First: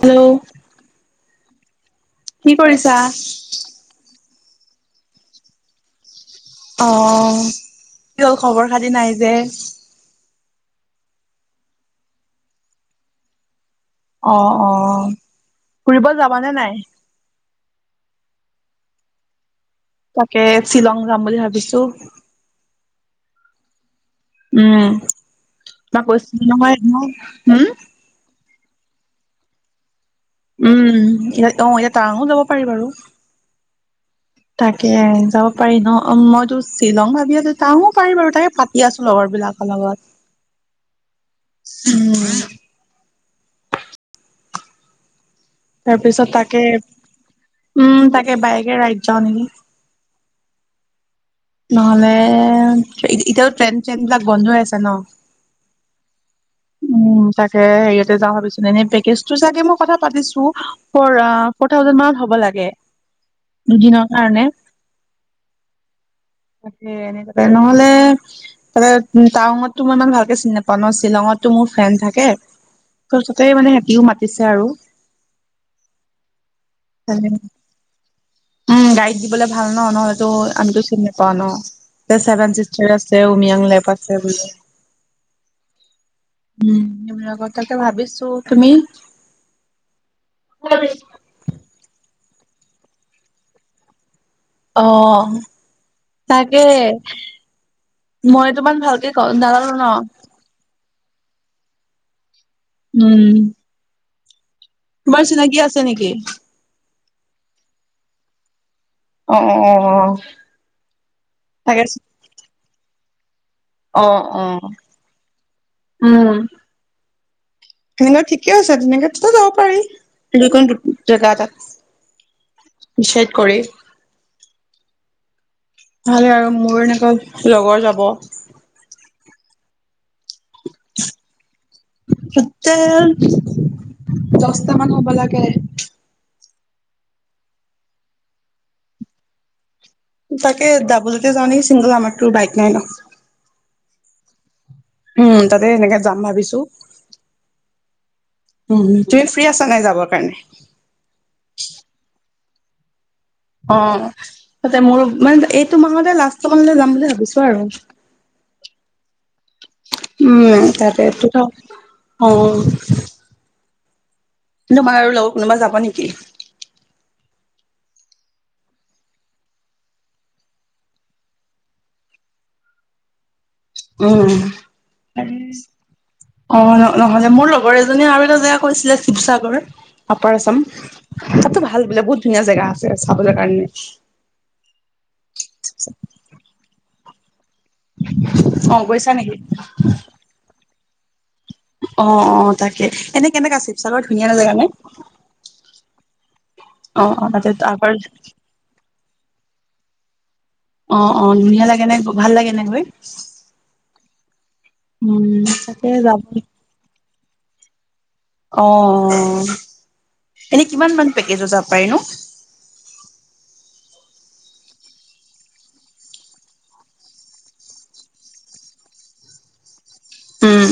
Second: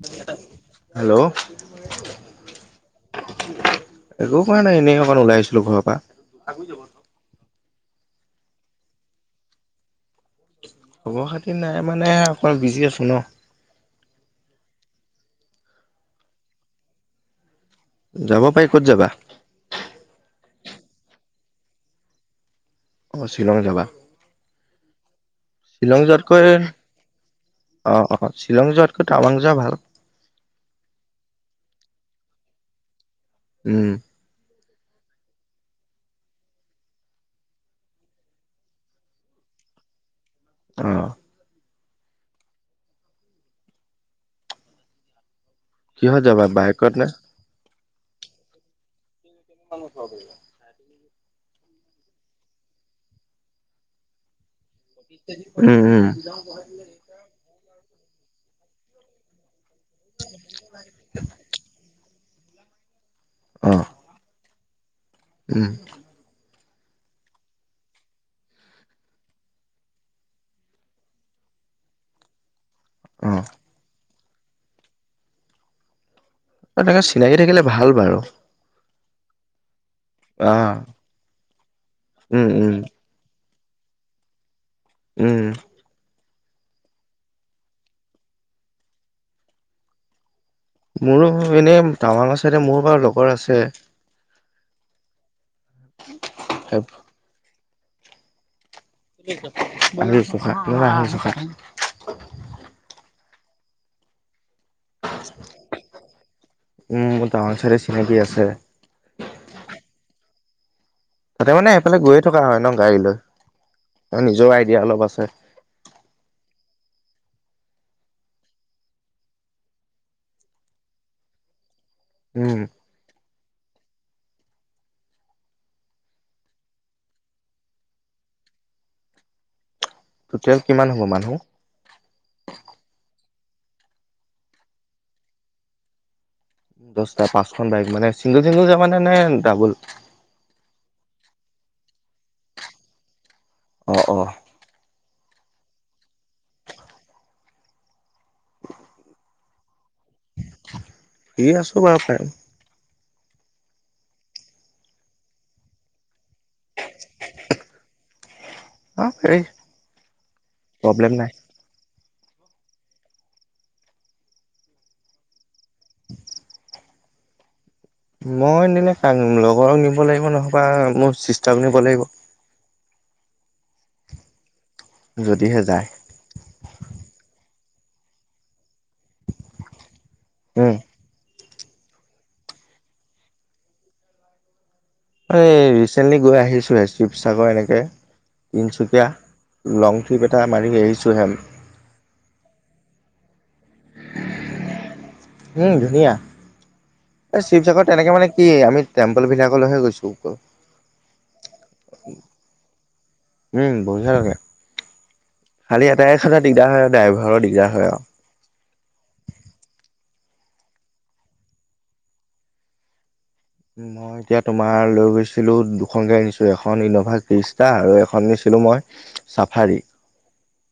Hello. Hello. কি কৰিছা? একো কৰা নাই, এনেই অকমান ওলাই আহিছিলোঁ ঘৰৰ পৰা। অ' কি হ'ল খবৰ খাতি নাই যে? খবৰ খাতি নাই মানে অকমান বিজি আছোঁ ন'। অ', অ'। ফুৰিব যাবানে নাই? যাব পাৰি। ক'ত যাবা? তাকে, শ্বিলং যাম বুলি ভাবিছোঁ। অ' শ্বিলং যাবা? উম, শ্বিলং তোমাক কৈছিলোঁ যোৱাতকৈ নহয় [unintelligible] হুম? অ অ শ্বিলং যোৱাতকৈ টাৱাং যোৱা ভাল? উম, ইয়াত অ এতিয়া টাৱাঙো যাব পাৰি বাৰু। উম। [unintelligible] তাকে যাব পাৰি ন? মইতো শ্বিলং ভাবি আছোঁ টাৱাংও পাৰি বাৰু তাকে পাতি আছোঁ লগৰবিলাকৰ লগত। [unintelligible] অ'। উম [unintelligible] তাৰ কিহত পিছত যাবা তাকে বাইকত নে উম তাকে বাইকে ৰাইড যাওঁ নেকি? চ কৰি [unintelligible] উম নহ'লে এতিয়াও ট্ৰেইন চ্ৰেইন বিলাক বন্ধ হৈ আছে ন? উম, উম। উম, তাকে হেৰিয়াতে যাওঁ ভাবিছো, এনে পেকেজটো চাগে মই কথা পাতিছো ফ'ৰ থাউজেণ্ড মানত হ'ব লাগে অ দুদিনৰ কাৰণে। উম, তাকে। এনেতে নহ'লে তাতে টাৱাংতটো মই ইমান ভালকে চিনি নাপাওঁ ন' শ্বিলঙত টো মোৰ ফ্ৰেন থাকে ত' অ ততে মানে সিহঁতিও মাতিছে আৰু। তাকে চিনাকি থাকিলে ভাল বাৰু। উম, গাইড দিবলে ভাল ন, নহ'লে অ আমিটো চিনি নাপাও ন' উম চেভেন উম চিষ্টাৰ চে উমিয়াং লেক আছে বোলে। উম, উম, আৰ তাতে ভাবিছো, তুমি? মোৰো এনেই টাৱাংৰ ছাইডে মোৰ বাৰু লগৰ আছে। অ', তাকে মই তোমাক ভাল কও নাজানো ন'। জোক লৰা হাাজোকাত। [unintelligible] উম, তোমাৰ চিনাকি আছে নেকি? উম, মোৰ টাৱাং চাইডে চিনাকি আছে। অ', অ', অ'। তাতে মানে সেইফালে গৈয়ে থকা হয় ন' গাড়ী লৈ। অ', নিজৰ অ', আইডিয়া অলপ আছে উম। সেনেকে ঠিকে আছে তেনেকো যাব পাৰি দুই ক জেগা এ তাত। উম। দিচাইড কৰে। ভালে আৰু, মোৰ এনেকা লগৰ যাব। টোটেল কিমান হ'ব মানুহ? টোটেল দহটা মান হব লাগে। দহটা, পাঁচখন বাইক মানে? চিংগল চিংগল যাবা নে ডাবুল? তাকে ডাবুলতে যাও নেকি, চিংগল আমাৰতো বাইক নাই ন'? অঁ, অঁ। উম, তাতে সেনেকে যাম ভাবিছো। তুমি ফ্ৰী আছা নাই যাবৰ কাৰণে? ফ্ৰী আছো বাৰু। অ', তাতে মোৰ মানে এইটো মাহতে লাষ্ট [unintelligible] যাম বুলি ভাবিছো আৰু। অ পাৰি উম, প্ৰব্লেম নাই তাকেটো অ'। [unintelligible] আৰু লগৰ কোনোবা যাব নেকি? মই নিলে কাক লগৰক নিব লাগিব নহবা মোৰ চিষ্টাৰক নিব লাগিব। উম। যদিহে যায় অ', নহ'লে মোৰ লগৰ এজনীয়ে আৰু এটা জেগা কৈছিলে শিৱসাগৰ। আপাৰ আছাম, উম তাতো ভাল বোলে বহুত ধুনীয়া জেগা আছে চাবলৈ কাৰণে। এই ৰিচেণ্টলি গৈ আহিছোঁহে শিৱসাগৰ এনেকৈ অ গৈছা নেকি? তিনিচুকীয়া লং ট্ৰিপ এটা মাৰি আহিছোঁ হে আমি। অ', অ', তাকে এনে কে এনেকা শিৱসাগৰ ধুনীয়া জেগা নে? উম, ধুনীয়া অ অ এই তাতে শিৱসাগৰত আগৰ তেনেকে মানে কি আমি টেম্পল বিলাকলৈহে গৈছো অকল। অ', অ', ধুনীয়া লাগে নে ভাল লাগে নে গৈ? উম, বঢ়িয় ভাল লাগে। উম। খালি তাকে এটাই যাব কথা দিগদাৰ হয়, আৰু ড্ৰাইভাৰৰ দিগদাৰ হয় আৰু। অ', এনে কিমান মান পেকেজত যাব পাৰি নো? উ, মই এতিয়া তোমাৰ লৈ গৈছিলোঁ দুখন গাড়ী নিছোঁ এখন ইন'ভা কৃষ্টা আৰু এখন নিছিলোঁ মই চাফাৰী। উম।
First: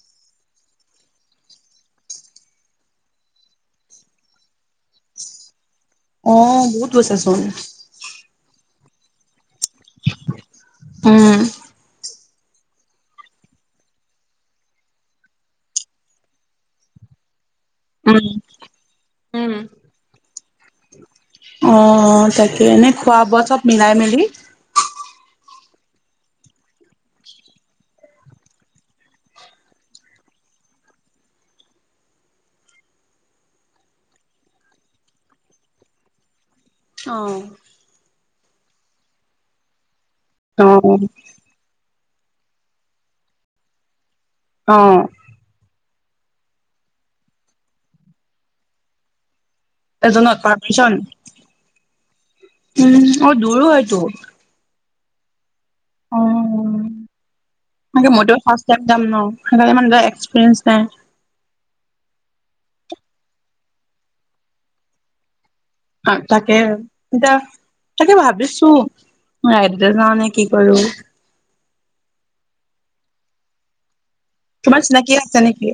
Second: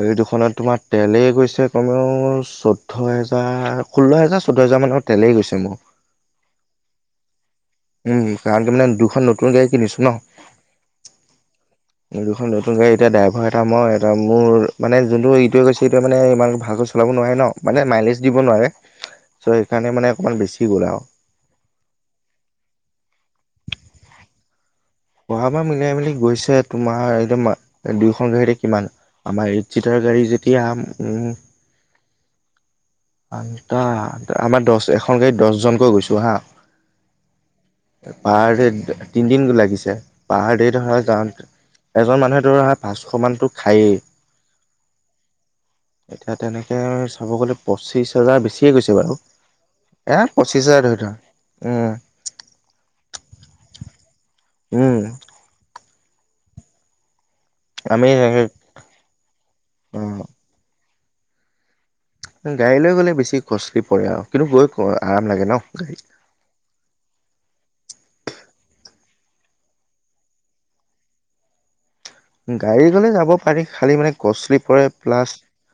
হেই দুখনত তোমাৰ তেলেই গৈছে কমেও চৈধ্য হেজাৰ ষোল্ল হেজাৰ চৈধ্য হেজাৰ মানত তেলেই গৈছে মোৰ। অ', বহুত গৈছ চোন। উম, কাৰণ কি মানে দুখন নতুন গাড়ী কিনিছো ন'! উম। এই দুখন নতুন গাড়ী এতিয়া ড্ৰভাৰ এটা মই এটা মোৰ মানে যোনটো ইটোৱে গৈছে এইটোৱে মানে ইমান ভালকৈ চলাব নোৱাৰে ন'! মানে মাইলেজ উম দিব নোৱাৰে চ' উম। সেইকাৰণে মানে অকণমান বেছি গ'ল আৰু। অ', তাকে এনে খোৱা বোৱা চব মিলাই মেলি? [unintelligible] মিলিয়াই মিলি গৈছে তোমাৰ এইদম দুয়োখন গাড়ীতে কিমান আমাৰ এইট চিটাৰ গাড়ী যেতিয়া উম আটা আমাৰ দহ এখন গাড়ীত দহজনকৈ গৈছো হা। অ'। পাৰ দে তিনিদিন লাগিছে পাৰ দে ধৰা যাওঁ এজন মানুহে ধৰা পাঁচশ মানতো খায়েই। অ'। এতিয়া তেনেকে চাব গলে পঁচিশ হাজাৰ বেছিয়ে গৈছে বাৰু। এ এজনত পাৰ পঁচিছ হাজাৰ পাৰ্চন ধৰি থোৱা, উম। উম, আৰু, দূৰো হয়টো। উম। অ', আমি মইতো ফাৰ্ষ্ট টাইম যাম ন' সেইকাৰণে ইমান এটা অ' এক্সপিৰিয়েঞ্চ নাই। গাড়ী লৈ গ'লে বেছি কষ্টলি পৰে আৰু কিন্তু গৈ আৰাম লাগে ন' গাড়ীত। তাকে এতিয়া তাকে ভাবিছো ৰাইদতে যাও নে কি কৰোঁ! গাড়ী গ'লে যাব পাৰি খালি মানে কছিলি তোমাৰ পৰে চিনাকি প্লাছ আছে নেকি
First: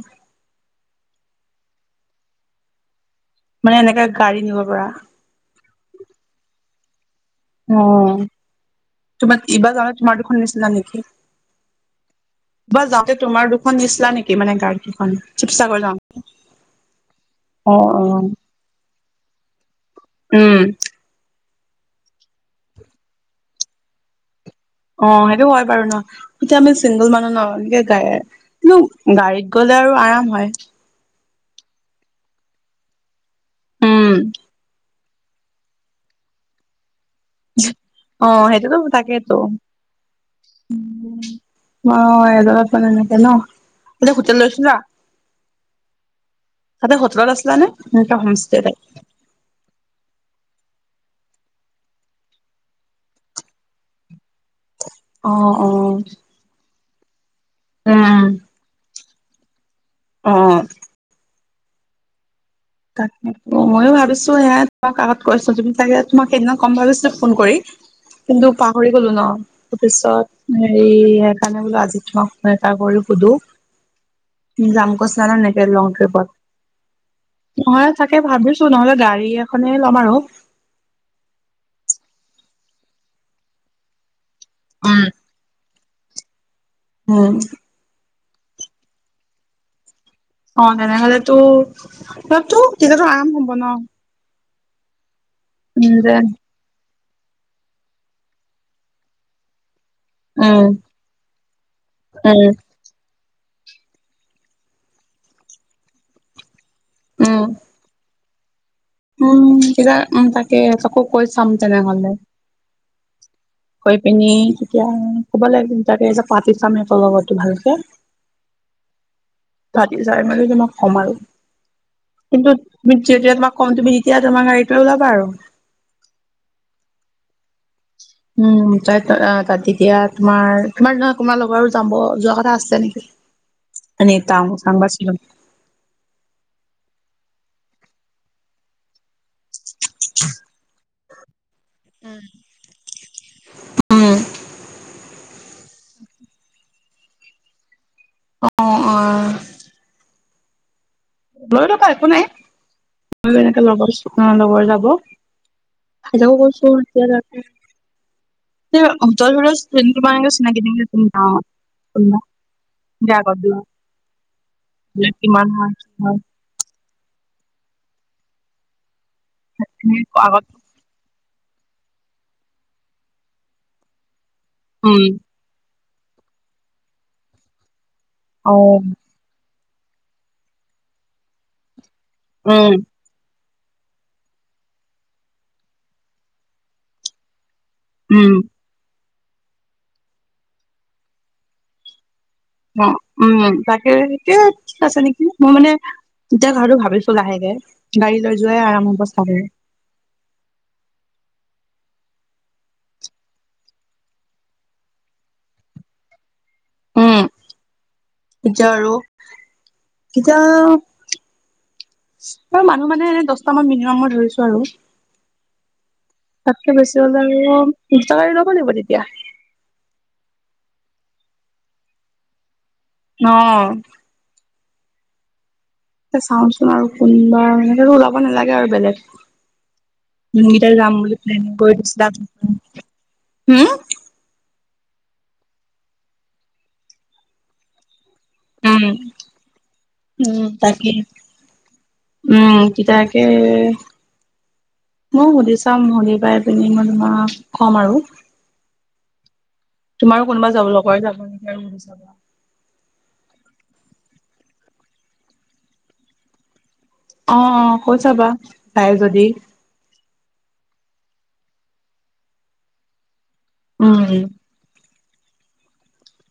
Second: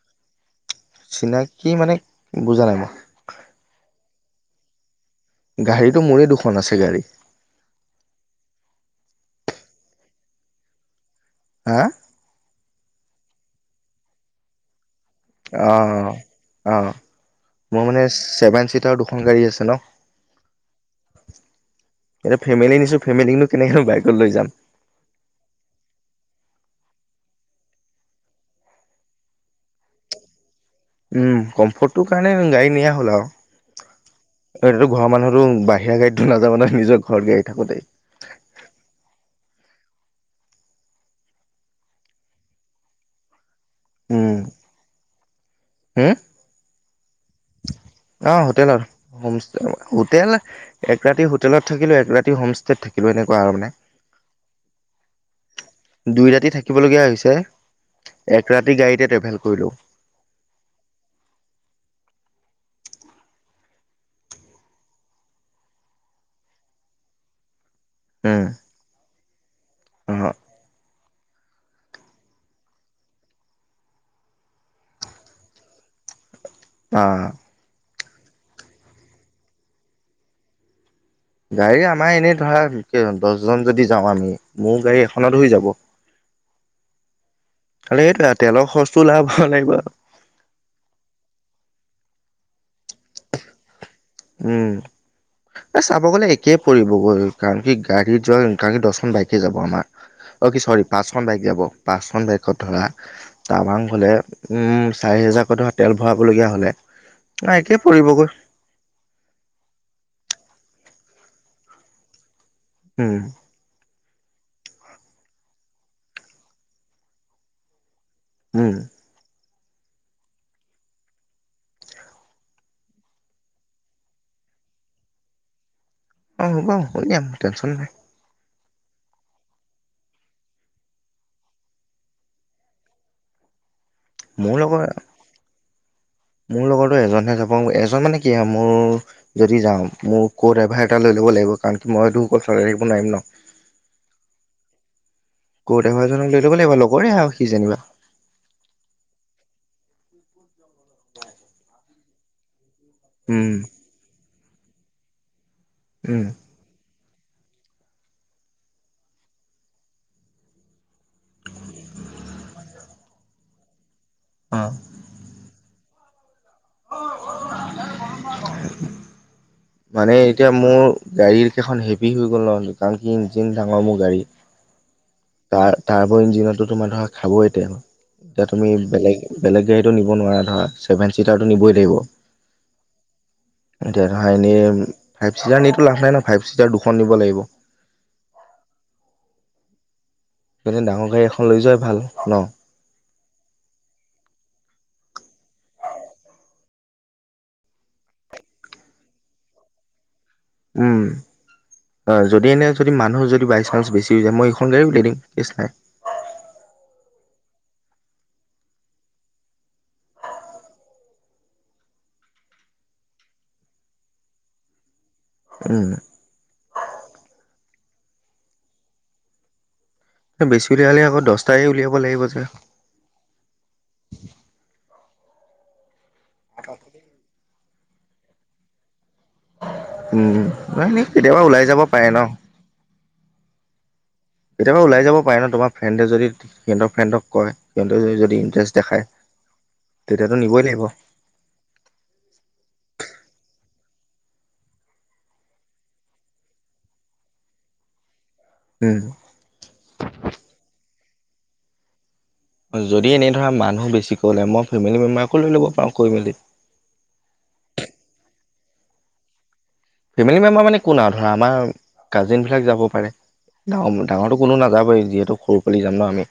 চিনাকি মানে বুজা নাই মই। মানে এনেকে গাড়ী নিব পৰা। গাড়ীটো মোৰে দুখন আছে গাড়ী। অ', তোমাৰ এইবাৰ যাওঁতে তোমাৰ দুখন নিছিলা নেকি? হা? এইবাৰ যাওঁতে তোমাৰ দুখন নিচিলা নেকি মানে গাড়ীকিখন? অ', অ', অ', অ মোৰ অ মানে ছেভেন চিটাৰ দুখন গাড়ী আছে ন। উম। এতিয়া ফেমিলি নিছো ফেমিকনো কেনেকৈ বাইকত লৈ যাম। অ', সেইটো হয় বাৰু ন। এতিয়া আমি চিংগল মানুহ ন এনেকে গে কিন্তু গাড়ীত গ'লে আৰু আৰাম হয়। উম, কমফৰ্টটোৰ কাৰণে গাড়ী নিয়া হ'ল উম আৰু ঘৰ মানুহটো বাহিৰা গড়ীত নাযাব ন নিজৰ ঘৰত গাড়ী থাকোতেই। অ', সেইটোতো তাকেতো। অ', মই এজনত মানে এনেকে ন, এনেই উম হোটেল লৈছিলো? হম? তাতে হোটেলত আছিলা নে? এনেকে অ', হোমষ্টে টাইপ হোটেলত। হোম হোটেল এক ৰাতি হোটেলত থাকিলো এক ৰাতি হোমষ্টেত থাকিলো এনেকুৱা আৰু মানে। [inaudible] অ অ দুই ৰাতি থাকিবলগীয়া হৈছে উম এক ৰাতি গাড়ীতে ট্ৰেভেল কৰিলোঁ। অ'। তাকেতো ময়ো ভাবিছো সেয়াই তোমাক আগত কৈছো তুমি চাগে তোমাক সেইদিনা কম ভাবিছিলো ফোন কৰি। উম কিন্তু পাহৰি গ'লো ন তাৰ অ পিছত হেৰি সেইকাৰণে বোলো আজি তোমাক ফোন এটা কৰি সোধো যাম কৈছিলা ন এনেকে লং ট্ৰিপত। অ'। নহয় তাকে ভাবিছো নহ'লে গাড়ী এখনে ল'ম আৰু। গাড়ী আমাৰ এনেই ধৰা দহজন যদি যাওঁ আমি মোৰ গাড়ী উম, এখনত হৈ যাব। হম। আৰু এইটোৱে আৰু তেলৰ খৰচটো উলাব লাগিব আৰু। অ', তেনেহ'লেতো অপতো তেতিয়াতো আৰাম হ'ব ন। উম, এ উম, চাব যে গ'লে একেই পৰিবগৈ কাৰণ কি গাড়ীত যোৱা দহখন বাইকে যাব আমাৰ। অ', কি উম, চৰি পাঁচখন বাইক যাব। পাঁচখন উম, বাইকত ধৰা টাৱাং গ'লে উম চাৰি হেজাৰকৈ টকা তেল ভৰাবলগীয়া হ'লে ন একেই পৰিবগৈ। উম, কিবা উম তাকে তকো কৈ চাম তেনেহ'লে উম। কৈ পিনি তেতিয়া ক'ব লাগে দুটাকে পাতি চামৰ সিহঁতৰ লগতো ভালকে। উম। পাতি চাই মেলি তোমাক কম আৰু। কিন্তু তুমি যেতিয়া তোমাক কম তুমি তেতিয়া তোমাৰ গাড়ীটো ওলাবা আৰু। অ', হ'ব উলিয়াম টেনশ্যন নাই। উম, যায় তাত এতিয়া তোমাৰ তোমাৰ তোমাৰ নহয় লগৰো আৰু যাব যোৱা কথা আছিলে নেকি? [unintelligible] এনেই টাউন মোৰ চাং লগৰ বা শ্বিলং। মোৰ লগতো এজনহে যাব এজন মানে কি আও মোৰ যদি যাওঁ মোৰ ক' ড্ৰাইভাৰ এটা লৈ ল'ব লাগিব কাৰণ কি উম। মইটো অকল চলাই থাকিব নোৱাৰিম ন উম, ক ড্ৰাইভাৰ এজনক লৈ ল'ব লাগিব লগৰে হয় সি যেনিবা অ অ লৈ লবা একো নাই উম যেনেকে লগৰ লগৰ যাব উম [unintelligible] [unintelligible] চিনাকি দি তুমি গাঁৱত বেয়া পাব দিয়া অ। ৰেত কিমান হয় [unintelligible] এনে মানে আগত এতিয়া মোৰ গাড়ীৰ কেইখন হেভি হৈ গ'ল ন কাৰণ কি ইঞ্জিন ডাঙৰ মোৰ গাড়ী উম তাৰ তাৰ উপৰিও ইঞ্জিনতো তোমাৰ ধৰা খাবই তেল এতিয়া তুমি অ', বেলেগ বেলেগ গাড়ীটো নিব নোৱাৰা ধৰ ছেভেন চিটাৰটো নিবই লাগিব উম এতিয়া ধৰা এনেই ফাইভ চিটাৰ নিতো লাভ নাই ন ফাইভ চিটাৰ দুখন নিব লাগিব উম সেয়ে ডাঙৰ গাড়ী এখন লৈ যোৱাই ভাল ন অ উম তাকে সেইটোয়ে ঠিক আছে নেকি মই মানে এতিয়া ঘৰতো ভাবিছো লাহেকে গাড়ী লৈ যোৱাই আৰাম হ'ব চাগে উম অ যদি এনে যদি মানুহ যদি বাই চেন্স বেছি হৈ যায় মই এইখন গাড়ী উলিয়াইম দিম ৰিছ নাই উম এতিয়া আৰু এতিয়া মানুহ মানে এনে দহটা মান মিনিমামৰ ধৰিছো আৰু উম তাতকে বেছি হ'লে আৰু দুটা গাড়ী ল'ব লাগিব তেতিয়া বেছি উলিয়ালে আকৌ দহটাই উলিয়াব লাগিব যে অ চাওচোন আৰু কোনবাৰ এনেতো ওলাব নালাগে আৰু বেলেগ উম যোনকেইটা নাই যাম এনেই বুলি কেতিয়াবা এনে ওলাই কৈ যাব পাৰে দিছিলা আ ন। হুম কেতিয়াবা ওলাই যাব পাৰে ন তোমাৰ ফ্ৰেডে যদি সিহঁতৰ ফ্ৰেণ্ডক কয় সিহঁতে যদি ইণ্টাৰেষ্ট উম দেখায় তেতিয়াতো উম নিবই লাগিব তাকে উম এতিয়া তাকে মই সুধি চাম সুধি পাই পিনে মই তোমাক ক'ম আৰু উম তোমাৰ কোনোবা যাবলে কয় জানো সেয়া সুধি চাবা যদি এনে ধৰা মানুহ বেছিকৈ ওলাই মই ফেমিলি মেম্বাৰকো লৈ ল'ব পাৰোঁ কৈ মেলি অ অ কৈ চাবা যাই যদি ফেমিলি মেম্বাৰ মানে কোন আও ধৰা আমাৰ কাজিনবিলাক যাব পাৰে উম, ডাঙৰ ডাঙৰটো কোনো নাযাবই যিহেতু সৰু পোৱালি যাম ন আমি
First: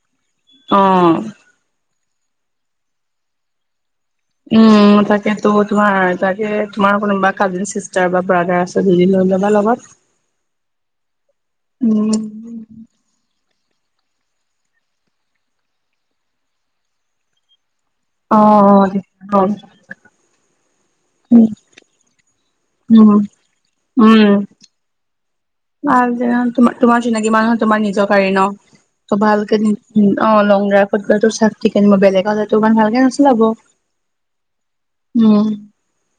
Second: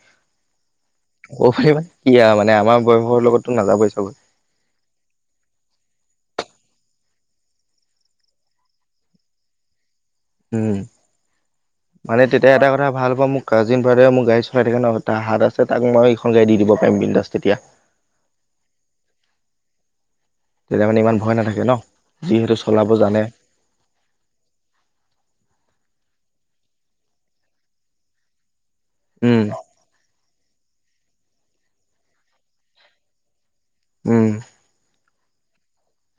অ কব পাৰিবা কি আও আমাৰ বয়সৰ লগতো নাযাবই চাগৈ উম তাকে তো তোমাৰ তাকে তোমাৰ কোনোবা কাজিন চিষ্টাৰ বা ব্ৰডাৰ আছে যদি লৈ লবা লগত [unintelligible] উম উম, মানে তে এতিয়া এটা কথা ভাল হোৱা মোৰ কাজিন ব্ৰাদাৰে মোৰ গাড়ী চলাই থাকে ন, তাহাত আছে তাক মই ইখন গাড়ী দি দিব পাৰিম বিন্দাচ তেতিয়া। অ অ। [unintelligible] তেতিয়া মানে ইমান ভয় উম, নাথাকে ন, যিহেতু চলাব উম, জানে। উম। ভাল দিয়া, তোমা তোমাৰ চিনাকি মানুহ তোমাৰ নিজৰ গাড়ী ন ত উম ভালকে নি উম, অ লং ড্ৰাইভত গ'লেটো চব ঠিকে উম বেলেগ হলেতো ইমান ভালকে নচলাব। উম। উম।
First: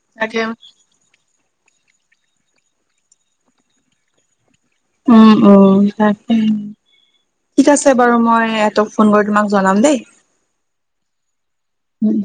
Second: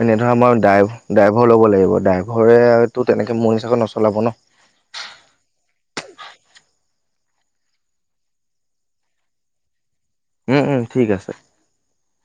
এনে ধৰা তাকে আমাৰ ডাই ড্ৰাইভৰ ল'ব লাগিব, ড্ৰাইভৰেতো তেনেকে মোৰ হিচাপে নচলাব ন? উম উম তাকে। ঠিক আছে বাৰু মই ইহঁতক ফোন কৰি তোমাক জনাম দেই। উম উম ঠিক আছে। উম